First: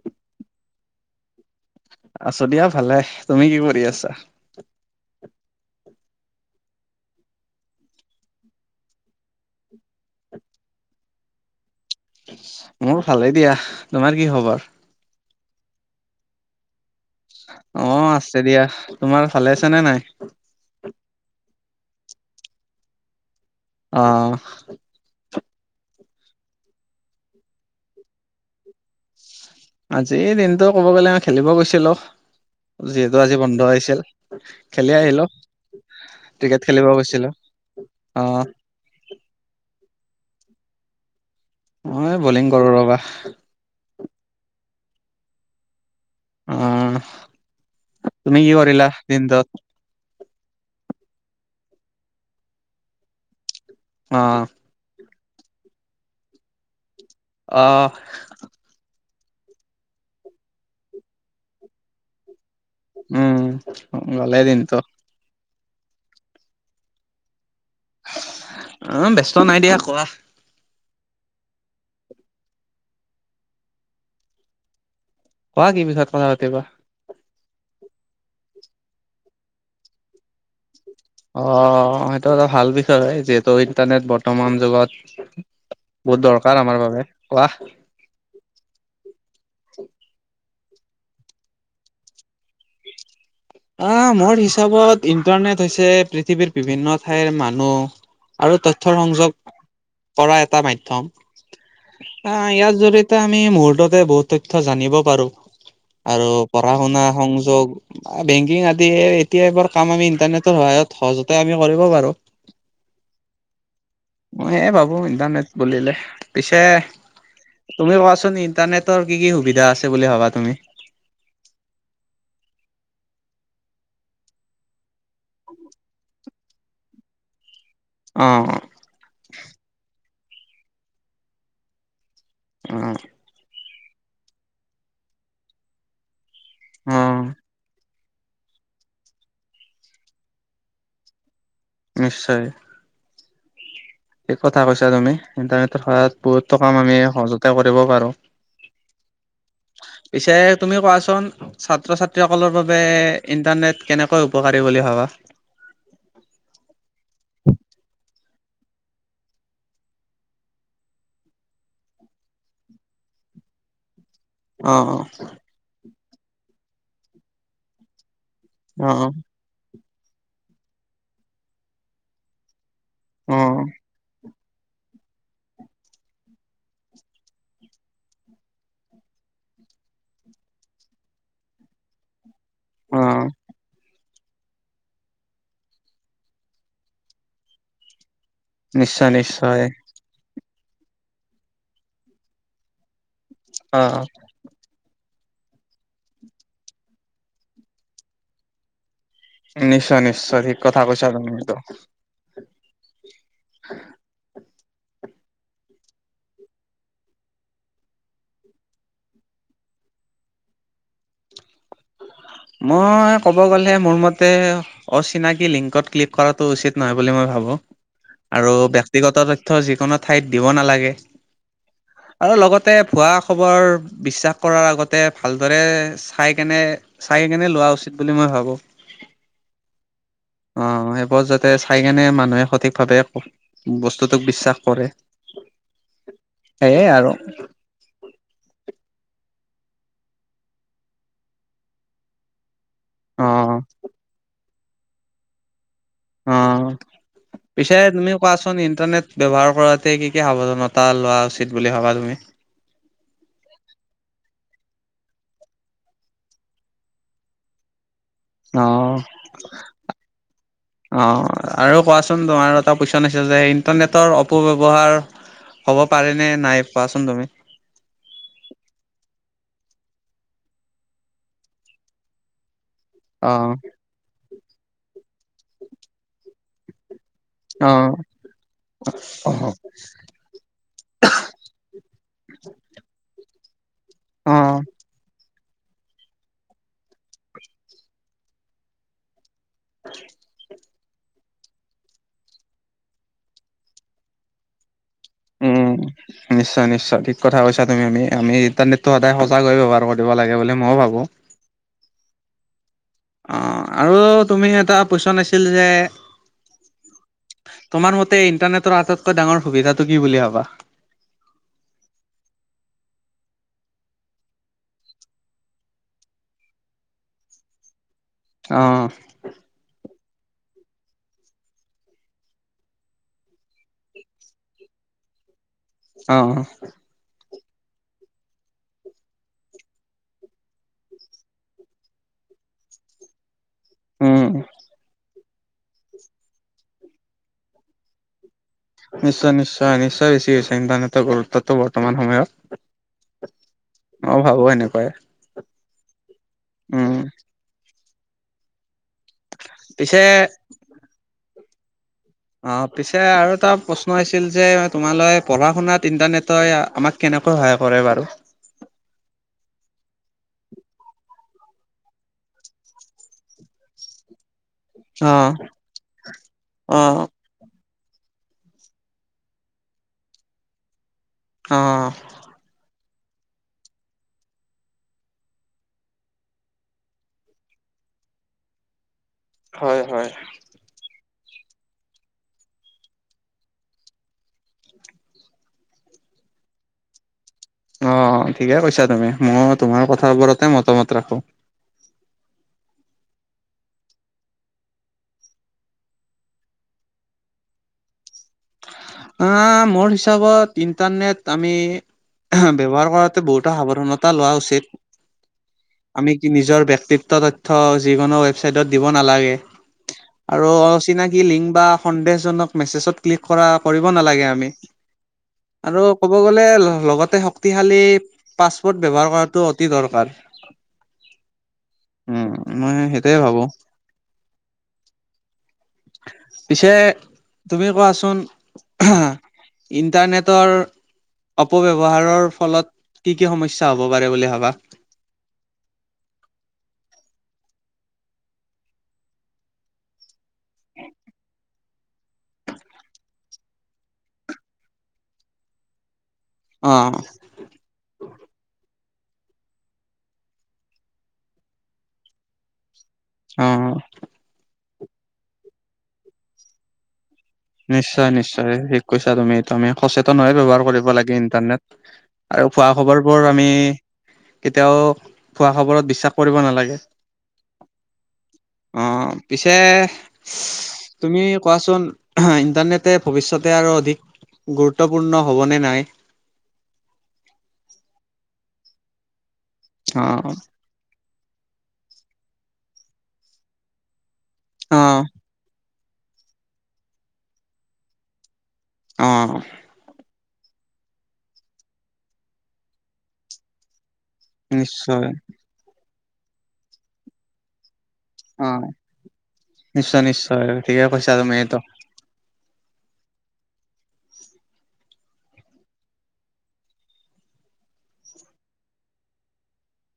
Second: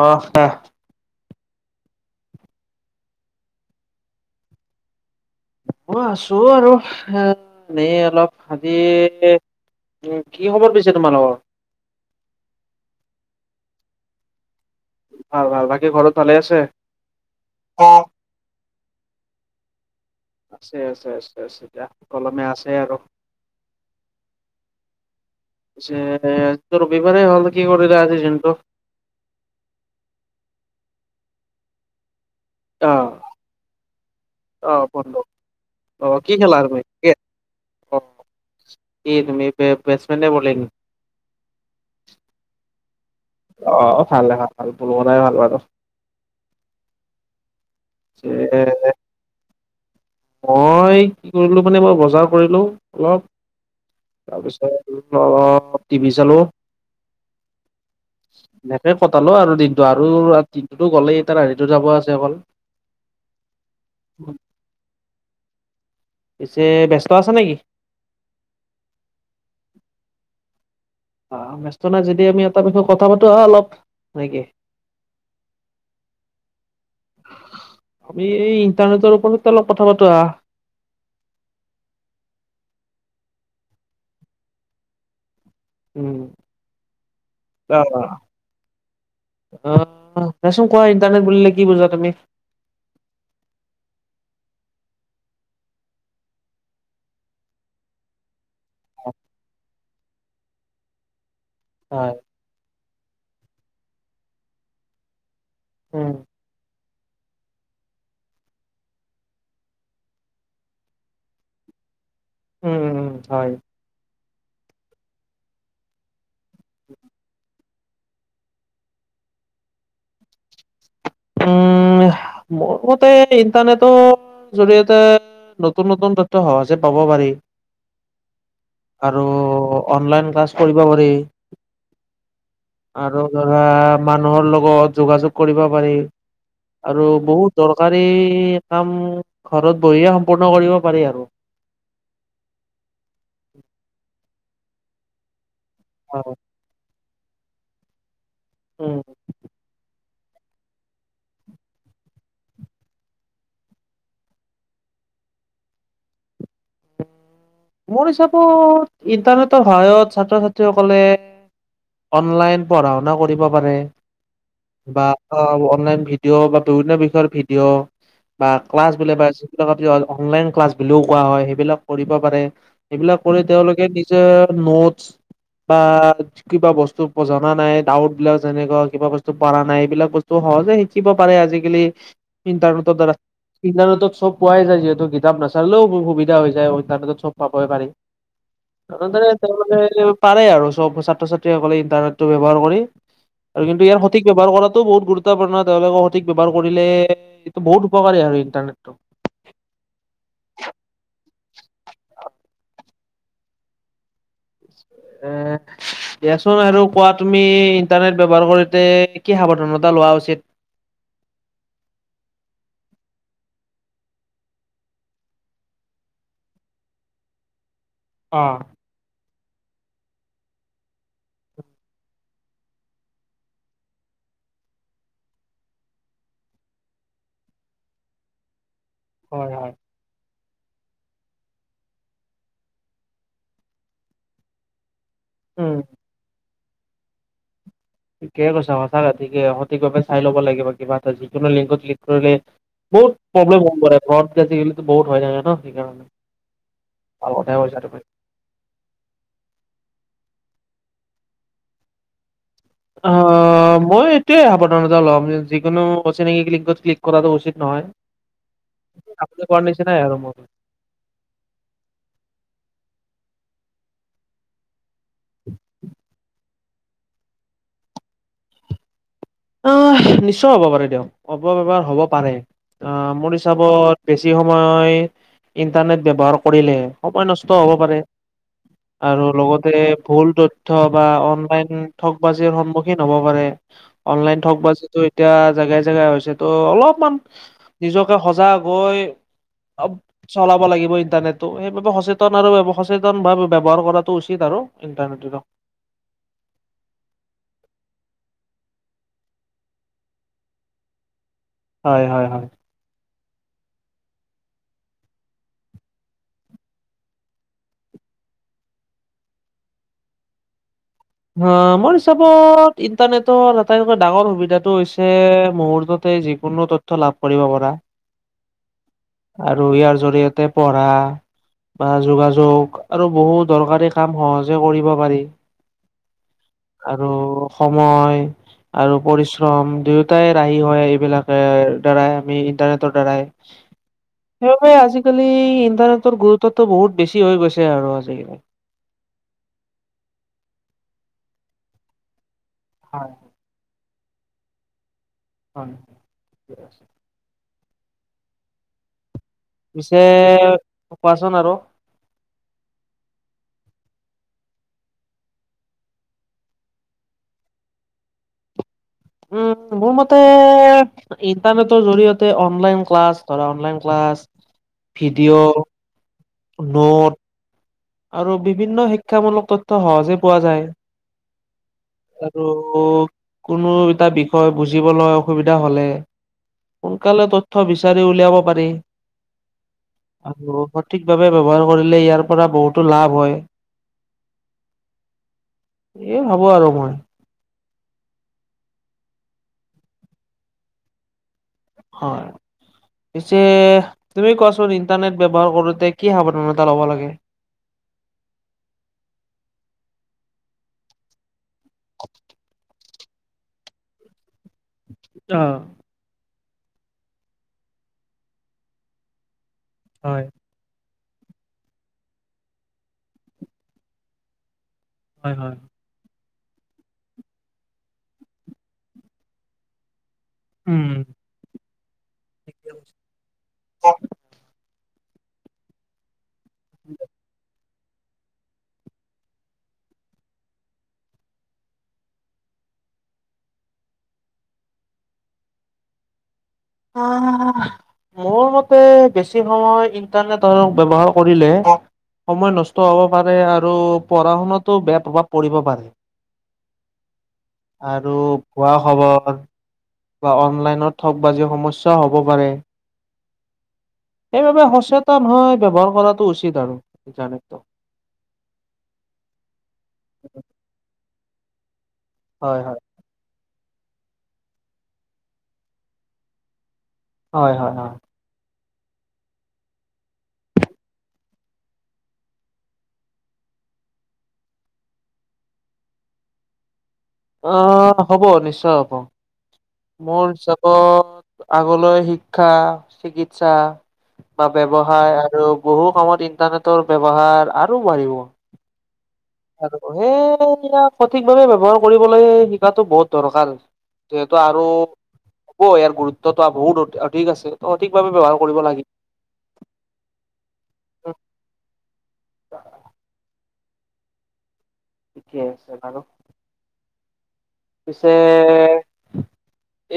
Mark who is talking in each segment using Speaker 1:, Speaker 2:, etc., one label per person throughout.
Speaker 1: অ হা
Speaker 2: আছো দিয়া ভালে তুমি কি কৰি আছা?
Speaker 1: মই আছো আৰু এ এনেই অলপ আজি কি খবৰ পিছে তোমালোকৰ?
Speaker 2: মোৰ ভালেই দিয়া, তোমাৰ কি খবৰ?
Speaker 1: ভাল ভাল বাকী ঘৰত ভালে আছে?
Speaker 2: অ আছে দিয়া তোমাৰ ভালে আছে নে নাই
Speaker 1: আছে আছে আছে আছে এতিয়া সুকলমে আছে আৰু
Speaker 2: অ
Speaker 1: পিছে আজি ত ৰবিবাৰে হ'ল কি কৰিলা আজি দিনটো
Speaker 2: আজিৰ দিনটো ক'ব গ'লে মই খেলিব গৈছিলো
Speaker 1: অ',
Speaker 2: যিহেতু আজি বন্ধ আহিছিল।
Speaker 1: অ',
Speaker 2: খেলি
Speaker 1: বন্ধ।
Speaker 2: আহিলো
Speaker 1: অ', কি খেলা
Speaker 2: ক্ৰিকেট
Speaker 1: তুমি?
Speaker 2: খেলিব গৈছিলো অ
Speaker 1: এই তুমি বে বেটছমেন নে বলিঙ?
Speaker 2: মই বলিং কৰো ৰ'বা
Speaker 1: অ অ ভাল দে ভাল ভাল বলকটাই ভাল বাৰু
Speaker 2: অ
Speaker 1: পিছে
Speaker 2: তুমি কি কৰিলা দিনটোত?
Speaker 1: মই কি কৰিলো মানে মই বজাৰ কৰিলোঁ অলপ
Speaker 2: অ
Speaker 1: তাৰপিছত অলপ টিভি চালো
Speaker 2: আ
Speaker 1: এনেকে কটালো আৰু দিনটো আৰু দিনটোতো গ'লেই এতিয়া ৰাতিটো যাব আছে অকল
Speaker 2: উম গলে দিনটো
Speaker 1: পিছে ব্যস্ত আছা নেকি?
Speaker 2: অ ব্যস্ত নাই দিয়া কোৱা
Speaker 1: অ ব্যস্ত নাই যদি আমি এটা বিষয়ে কথা পাতো আহা অলপ নেকি?
Speaker 2: কোৱা কি বিষয়ত কথা পাতিবা?
Speaker 1: আমি এই ইণ্টাৰনেটৰ ওপৰত অলপ কথা পাতো আহা
Speaker 2: অ সেইটো এটা ভাল বিষয় যিহেতু ইণ্টাৰনেট বৰ্তমান যুগত বহুত দৰকাৰ আমাৰ বাবে কোৱা
Speaker 1: আহ দেচোন কোৱা ইণ্টাৰনেট বুলিলে কি বুজা তুমি?
Speaker 2: আহ মোৰ হিচাপত ইণ্টাৰনেট হৈছে পৃথিৱীৰ বিভিন্ন ঠাইৰ মানুহ আৰু তথ্যৰ সংযোগ কৰা এটা মাধ্যম
Speaker 1: হয়
Speaker 2: অ ইয়াৰ জৰিয়তে আমি মুহুৰ্ততে বহুত তথ্য জানিব পাৰো
Speaker 1: উম,
Speaker 2: আৰু পঢ়া শুনা সংযোগ বেংকিং আদি এতিয়া এইবোৰ কাম আমি ইণ্টাৰনেটৰ সহায়ত সহজতে আমি কৰিব পাৰো।
Speaker 1: উম উম হয়
Speaker 2: মই এহ ভাবো ইণ্টাৰনেট বুলিলে পিছে তুমি কোৱাচোন ইণ্টাৰনেটৰ কি কি সুবিধা আছে বুলি ভাবা তুমি?
Speaker 1: উম মোৰ মতে ইণ্টাৰনেটৰ জৰিয়তে নতুন নতুন তথ্য সহজে পাব পাৰি
Speaker 2: অ
Speaker 1: আৰু অনলাইন ক্লাছ কৰিব পাৰি
Speaker 2: অ
Speaker 1: আৰু ধৰা মানুহৰ লগত যোগাযোগ কৰিব পাৰি
Speaker 2: অ
Speaker 1: আৰু বহুত দৰকাৰী কাম ঘৰত বহিয়ে সম্পূৰ্ণ কৰিব পাৰি আৰু
Speaker 2: নিশ্চয় থিক কথা কৈছা তুমি ইণ্টাৰনেটৰ সহায়ত
Speaker 1: অ'।
Speaker 2: বহুতো কাম আমি সহজতে কৰিব পাৰো।
Speaker 1: উম
Speaker 2: পিছে তুমি কোৱাচোন ছাত্ৰ ছাত্ৰী সকলৰ বাবে ইণ্টাৰনেট কেনেকৈ উপকাৰী বুলি ভাবা
Speaker 1: মোৰ হিচাপত ইন্টাৰনেটৰ সহায়ত ছাত্ৰ ছাত্ৰীসকলে অনলাইন পঢ়া শুনা কৰিব পাৰে বা
Speaker 2: অ',
Speaker 1: অনলাইন ভিডিঅ' বা বিভিন্ন বিষয়ৰ ভিডিঅ' বা
Speaker 2: অ',
Speaker 1: ক্লাছ
Speaker 2: অ',
Speaker 1: বোলে অনলাইন ক্লাছ বুলিও কোৱা হয় সেইবিলাক কৰিব পাৰে এইবিলাক কৰি
Speaker 2: অ',
Speaker 1: তেওঁলোকে নিজে নোটছ বা কিবা বস্তু জনা নাই, ডাউত বিলাক যেনেকুৱা কিবা বস্তু পাৰা নাই এইবিলাক বস্তু সহজে শিকিব পাৰে আজিকালি ইণ্টাৰনেটৰ দ্বাৰা,
Speaker 2: অ',
Speaker 1: ইণ্টাৰনেটত চব পোৱাই যায় যিহেতু কিতাপ নাচালেও বহু বি হৈ যায়, ইণ্টাৰনেটত চব পাবই পাৰি,
Speaker 2: নিশ্চয়
Speaker 1: আচলতে
Speaker 2: নিশ্চয়।
Speaker 1: তেওঁলোকে আহিলেও পাৰে আৰু চব ছাত্ৰ ছাত্ৰীসকলে ইন্টাৰনেটটো ব্যৱহাৰ কৰি, কিন্তু ইয়াৰ
Speaker 2: অ',
Speaker 1: সঠিক ব্যৱহাৰ কৰাতো বহুত গুৰুত্বপূৰ্ণ তেওঁলোকে সঠিক ব্যৱহাৰ কৰিলে এইটো বহুত উপকাৰী আৰু ইণ্টাৰনেটটো।
Speaker 2: নিশ্চয়-নিশ্চয়, ঠিক কথা কৈছা তুমি সেইটো। [inaudible]
Speaker 1: এ দিয়াচোন আৰু কোৱা তুমি ইন্টাৰনেট ব্যৱহাৰ কৰোতে কি- কি সাৱধানতা লোৱা উচিত।
Speaker 2: মই ক'ব গ'লে মোৰ মতে অচিনাকি লিংকত ক্লিক কৰাটো উচিত নহয় বুলি মই ভাৱোঁ। আৰু
Speaker 1: অ',
Speaker 2: বিগত তথ্য যিকোনো ঠাইত দিব নালাগে। আৰু লগতে ভুৱা খবৰ বিশ্বাস কৰাৰ আগতে ভালদৰে চাই কেনে-চাই কেনে লোৱা উচিত বুলি মই ভাবোঁ।
Speaker 1: হয়-হয়।
Speaker 2: অ', সেইবোৰ যাতে চাই কেনে মানুহে সঠিকভাৱে বস্তুটোক বিশ্বাস কৰে।
Speaker 1: উম।
Speaker 2: সেয়ে আৰু।
Speaker 1: ঠিকে কৈছা সঁচাকে ঠিকে সঠিকভাৱে চাই ল'ব লাগিব, কিবা এটা যিকোনো লিংকত ক্লিক কৰিলে বহুত
Speaker 2: অ
Speaker 1: প্ৰব্লেম হব পাৰে ঘৰত [unintelligible] বহুত হৈ থাকে ন? সেইকাৰণে।
Speaker 2: অ',
Speaker 1: ভাল কথাই
Speaker 2: পিছে
Speaker 1: কৈছা
Speaker 2: তুমি কোৱাচোন ইণ্টাৰনেট ব্যৱহাৰ কৰাতে কি-কি সাৱধানতা লোৱা উচিত বুলি ভাবা তুমি?
Speaker 1: অ মই এইটোৱে সাৱধানতা ল'ম যিকোনো অচিনাকি কিংত ক্লিক কৰাটো উচিত নহয়।
Speaker 2: অ
Speaker 1: আপুনি কোৱা ‌নিচিনাই আৰু
Speaker 2: অ', আৰু কোৱাচোন আৰু এটা কোৱেচন আছে যে ইণ্টাৰনেটৰ অপব্যৱহাৰ হ'ব পাৰে নে নাই কোৱাচোন তুমি?
Speaker 1: অ', নিশ্চয় হ'ব পাৰে দিয়ক অপব্যৱহাৰ হ'ব পাৰে। অ, মোৰ হিচাপত বেছি সময় ইণ্টাৰনেট ব্যৱহাৰ কৰিলে সময় নষ্ট হ'ব
Speaker 2: অ
Speaker 1: পাৰে, আৰু লগতে ভুল তথ্য‌ বা অনলাইন ঠগ বাজিৰ সন্মুখীন হ'ব পাৰে।
Speaker 2: অ
Speaker 1: অনলাইন থকবাজি টো এতিয়া জেগাই জেগা হৈছে তহ অলপমান নিজকে সজাগ গৈ অব চলাব লাগিব ইণ্টাৰনেট। তহ সেইবাবে সচেতন আৰু সচেতন ভাবে ব্যৱহাৰ কৰাটো উচিত আৰু ইন্টাৰনেট।
Speaker 2: উম। নিশ্চয়-নিশ্চয় ঠিক কথা কৈছা তুমি। আমি-আমি ইণ্টাৰনেতটো সদায় সঁচাকৈয়ে ব্যৱহাৰ কৰিব লাগে বুলি ময়ো ভাবোঁ।
Speaker 1: হয়-হয়-হয়।
Speaker 2: অ', আৰু তুমি এটা কুৱেচন আছিল যে তোমাৰ মতে ইণ্টাৰনেটৰ আটাইতকৈ ডাঙৰ সুবিধাটো কি বুলি ভাবা
Speaker 1: হা মোৰ হিচাপত ইণ্টাৰনেটৰ আটাইতকৈ ডাঙৰ সুবিধাটো হৈছে মুহূৰ্ততে যি কোনো তথ্য লাভ কৰিব পাৰা।
Speaker 2: অ'
Speaker 1: আৰু ইয়াৰ জৰিয়তে পঢ়া বা যোগাযোগ আৰু বহু দৰকাৰী কাম সহজে কৰিব পাৰি।
Speaker 2: অ'-অ'
Speaker 1: আৰু সময় আৰু পৰিশ্ৰম দুয়োটাই ৰাহি হয় এইবিলাকে দ্বাৰাই আমি ইন্টাৰনেটৰ দ্বাৰাই
Speaker 2: উম,
Speaker 1: সেইবোৰে আজি আজিকালি ইণ্টাৰনেটৰ গুৰুত্বটো বহুত বেছি হৈ গৈছে আৰু আজিকালি
Speaker 2: নিশ্চয়-নিশ্চয়-নিশ্চয় বেছি হৈছে ‌ইণ্টাৰনেটৰ গুৰুত্বটো বৰ্তমান সময়ত
Speaker 1: হয়।
Speaker 2: মই ভাবোঁ এনেকুৱাই
Speaker 1: হয় ঠিকে আছে।
Speaker 2: উম।
Speaker 1: পিছে কোৱাচোন আৰু
Speaker 2: অ' পিছে আৰু এটা প্ৰশ্ন আছিল যে তোমালৈ পঢ়া শুনাত ইণ্টাৰনেটে আমাক কেনেকুৱা সহায় কৰে বাৰু
Speaker 1: উম মোৰ মতে ইণ্টাৰনেটৰ জৰিয়তে অনলাইন ক্লাছ ধৰা অনলাইন ক্লাছ
Speaker 2: অ',
Speaker 1: ভিডিঅ',
Speaker 2: অ',
Speaker 1: নোট আৰু বিভিন্ন শিক্ষামূলক তথ্য সহজে পোৱা যায়।
Speaker 2: অ'
Speaker 1: আৰু কোনো এটা বিষয় বুজিবলৈ অসুবিধা হ'লে সোনকালে তথ্য বিচাৰি উলিয়াব পাৰি।
Speaker 2: হয়-হয়।
Speaker 1: আৰু সঠিকভাৱে ব্যৱহাৰ কৰিলে ইয়াৰ পৰা বহুতো লাভ হয়। এয়ে ভাবোঁ আৰু মই।
Speaker 2: অ' ঠিকে কৈছা তুমি ময়ো তোমাৰ কথাবোৰতে মতামত ৰাখোঁ।
Speaker 1: হয়। পিছে তুমি কোৱাচোন ইণ্টাৰনেট ব্যৱহাৰ কৰোঁতে কি সাৱধানতা ল'ব লাগে
Speaker 2: অ' মোৰ হিচাপত ইন্টাৰনেট আমি ব্যৱহাৰ কৰাত বহুতো সাৱধানতা লোৱা উচিত।
Speaker 1: [unintelligible]
Speaker 2: আমি নিজৰ ব্যক্তিত্ব তথ্য যিকোনো ৱেবচাইটত দিব নালাগে
Speaker 1: হয়,
Speaker 2: আৰু অচিনাকি লিংক বা সন্দেহজনক মেছেজত ক্লিক কৰা কৰিব নালাগে আমি।
Speaker 1: হয়-হয়।
Speaker 2: আৰু ক'ব গ'লে লগতে শক্তিশালী পাছপোৰ্ট ব্যৱহাৰ কৰাটো অতি দৰকাৰ।
Speaker 1: উম
Speaker 2: উম
Speaker 1: ঠিকে
Speaker 2: মই
Speaker 1: কৈছা।
Speaker 2: সেইটোৱেই ভাবোঁ। পিছে তুমি কোৱাচোন [unintelligible] ইণ্টাৰনেটৰ অপব্যৱহাৰৰ ফলত কি-কি সমস্যা হ'ব পাৰে বুলি ভাবা?
Speaker 1: আহ
Speaker 2: [unintelligible]
Speaker 1: মোৰ মতে বেছি সময় ইন্টাৰনেট ব্যৱহাৰ কৰিলে সময় নষ্ট হ'ব পাৰে আৰু পঢ়া-শুনাতো বেয়া প্ৰভাৱ পৰিব পাৰে।
Speaker 2: অ'
Speaker 1: আৰু ভুৱা খবৰ বা অনলাইনত ঠক বাজি সমস্যাও হ'ব পাৰে।
Speaker 2: অ
Speaker 1: সেইবাবে সচেতন হয় ব্যৱহাৰ কৰাটো উচিত আৰু।
Speaker 2: নিশ্চয়-নিশ্চয় ঠিক কৈছা তুমি এইটো আমি সচেতন হৈয়ে ব্যৱহাৰ কৰিব লাগে ইণ্টাৰনেট। আৰু
Speaker 1: হয়
Speaker 2: ভুৱা
Speaker 1: হয়
Speaker 2: খবৰবোৰ আমি কেতিয়াও ভুৱা খবৰত বিশ্বাস কৰিব নালাগে।
Speaker 1: হয় হয় হয়
Speaker 2: অ পিছে তুমি কোৱাচোন আ ইণ্টাৰনেটে ভৱিষ্যতে আৰু অধিক গুৰুত্বপূৰ্ণ হ'বনে নাই?
Speaker 1: অ হ'ব নিশ্চয় হ'ব মোৰ
Speaker 2: অ',
Speaker 1: চব আগলৈ শিক্ষা, চিকিৎসা বা
Speaker 2: অ',
Speaker 1: ব্যৱসায় আৰু বহু কামত ইন্টাৰনেটৰ ব্যৱহাৰ আৰু বাঢ়িব।
Speaker 2: অ
Speaker 1: সেই ইয়াক সঠিকভাৱে ব্যৱহাৰ কৰিবলৈ শিকাতো বহুত দৰকাৰ। যিহেতু আৰু হ'ব
Speaker 2: নিশ্চয়
Speaker 1: ইয়াৰ গুৰুত্বতা বহুত অধিক আছে অধিকভাৱে ব্যৱহাৰ কৰিব লাগে
Speaker 2: নিশ্চয়-নিশ্চয় ঠিকে কৈছা তুমি এইটো।
Speaker 1: ঠিকে আছে বাৰু পিছে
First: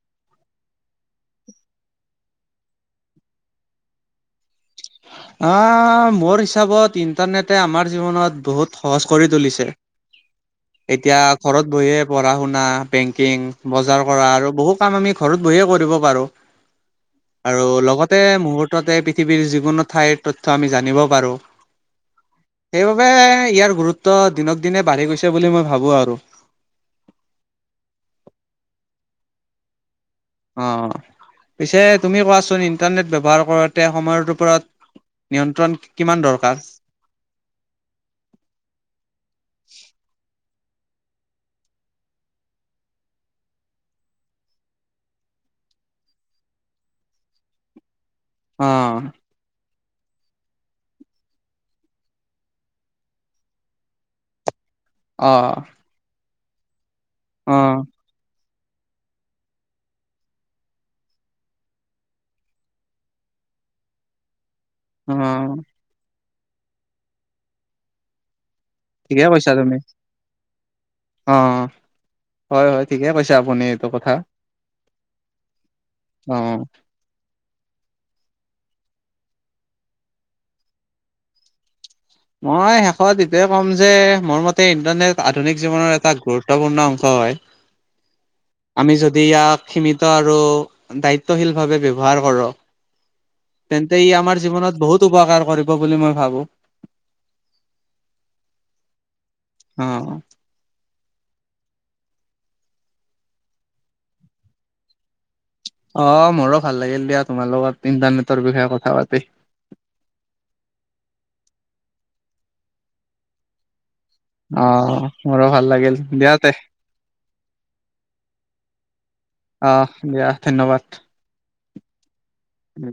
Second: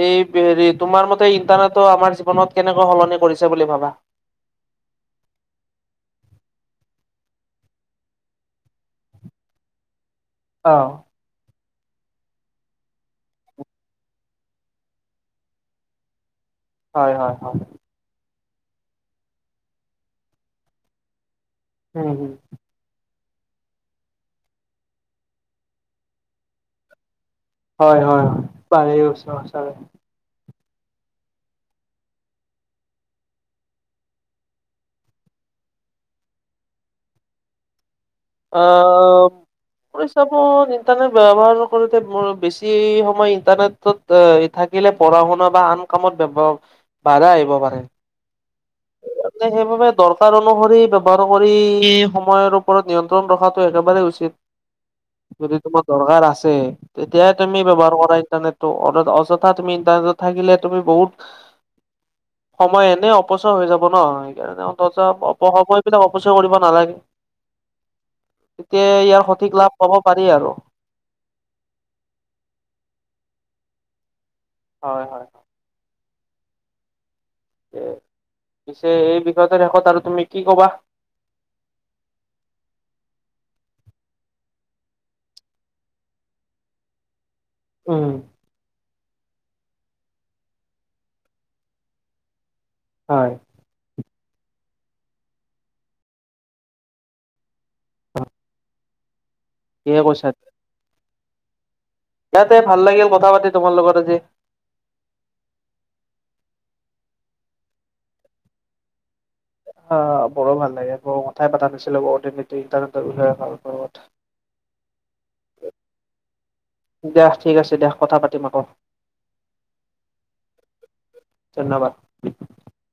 Speaker 1: এই হেৰি তোমাৰ মতে ইণ্টাৰনেটৰ আমাৰ জীৱনত কেনেকৈ সলনি কৰিছে বুলি ভাবা?
Speaker 2: আহ মোৰ হিচাপত ইণ্টাৰনেটে আমাৰ জীৱনত বহুত সহজ কৰি তুলিছে। [inaudible]
Speaker 1: অ
Speaker 2: এতিয়া ঘৰত বহিয়ে পঢ়া শুনা বেংকিং বজাৰ কৰা আৰু বহু কাম আমি ঘৰত বহিয়ে কৰিব পাৰো।
Speaker 1: হয় হয় হয়
Speaker 2: আৰু লগতে মূহুৰ্ততে পৃথিৱীৰ যিকোনো ঠাইৰ তথ্য আমি জানিব পাৰো
Speaker 1: উম হুম
Speaker 2: সেইবাবে ইয়াৰ গুৰুত্ব দিনক দিনে বাঢ়ি গৈছে বুলি মই ভাবো আৰু
Speaker 1: হয় হয় হয় পাহৰি গৈছো সঁচাকে
Speaker 2: অ পিছে তুমি কোৱাচোন ইণ্টাৰনেট ব্যৱহাৰ কৰোতে সময়ৰ ওপৰত নিয়ন্ত্ৰণ কিমান দৰকাৰ
Speaker 1: অহ আপুনি চাব ইণ্টাৰনেট ব্যৱহাৰ কৰোতে মোৰ বেছি সময় ইণ্টাৰনেটত থাকিলে পঢ়া-শুনা বা আন কামত ব্যৱহাৰ বাধা আহিব পাৰে।
Speaker 2: অ
Speaker 1: আপুনি সেইবাবে দৰকাৰ অনুসৰি ব্যৱহাৰ কৰি সময়ৰ ওপৰত নিয়ন্ত্ৰণ ৰখাটো একেবাৰে উচিত
Speaker 2: অ
Speaker 1: যদি তোমাৰ দৰকাৰ আছে তেতিয়াহে
Speaker 2: অ
Speaker 1: তুমি ব্যৱহাৰ কৰা ইণ্টাৰনেট। ত অযথা তুমি ইটাৰনেটত থাকিলে তুমি বহুত সময় এনে অ পচয় হৈ যাব ন সেইকাৰণে অন্তত অপ
Speaker 2: অ
Speaker 1: সময় বিলাক অপচয় কৰিব নালাগে তেতিয়াহে ইয়াৰ
Speaker 2: ঠিকে
Speaker 1: সঠিক
Speaker 2: কৈছা
Speaker 1: লাভ
Speaker 2: তুমি
Speaker 1: পাব পাৰি আৰু
Speaker 2: অ হয় হয় ঠিকে কৈছে আপুনি এইটো কথা
Speaker 1: হয় হয়
Speaker 2: অ
Speaker 1: যে পিছে এই বিষয়টোৰ শেষত আৰু তুমি কি ক'বা?
Speaker 2: মই শেষত এইটোৱে ক'ম যে মোৰ মতে ইণ্টাৰনেট আধুনিক জীৱনৰ এটা গুৰু ত্বপূৰ্ণ অংশ হয়
Speaker 1: উম
Speaker 2: আমি যদি ইয়াক সীমিত আৰু দায়িত্বশীলভাৱে ব্যৱহাৰ কৰো
Speaker 1: হয়
Speaker 2: তেন্তে ই আমাৰ জীৱনত বহুত উপকাৰ কৰিব বুলি মই ভাবো
Speaker 1: [inaudible]
Speaker 2: অ
Speaker 1: এয়ে কৈছাত ইয়াতে ভাল লাগিল কথা পাতি তোমাৰ লগত আজি।
Speaker 2: অ মোৰো ভাল লাগিল দিয়া তোমাৰ লগত ইণ্টাৰনেটৰ বিষয়ে কথা পাতি।
Speaker 1: অ, মোৰো ভাল লাগে মইও কথাই পাতা নাছিলো বহু দিন এইটো ইটাৰনেটৰ বিষয়ে ভাল -ভাল কথা।
Speaker 2: আহ, মোৰো ভাল লাগিল দিয়া তে
Speaker 1: দিয়া ঠিক আছে দিয়া কথা পাতিম আকৌ।
Speaker 2: অহ, দিয়া ধন্যবাদ।
Speaker 1: ধন্যবাদ।
Speaker 2: উম,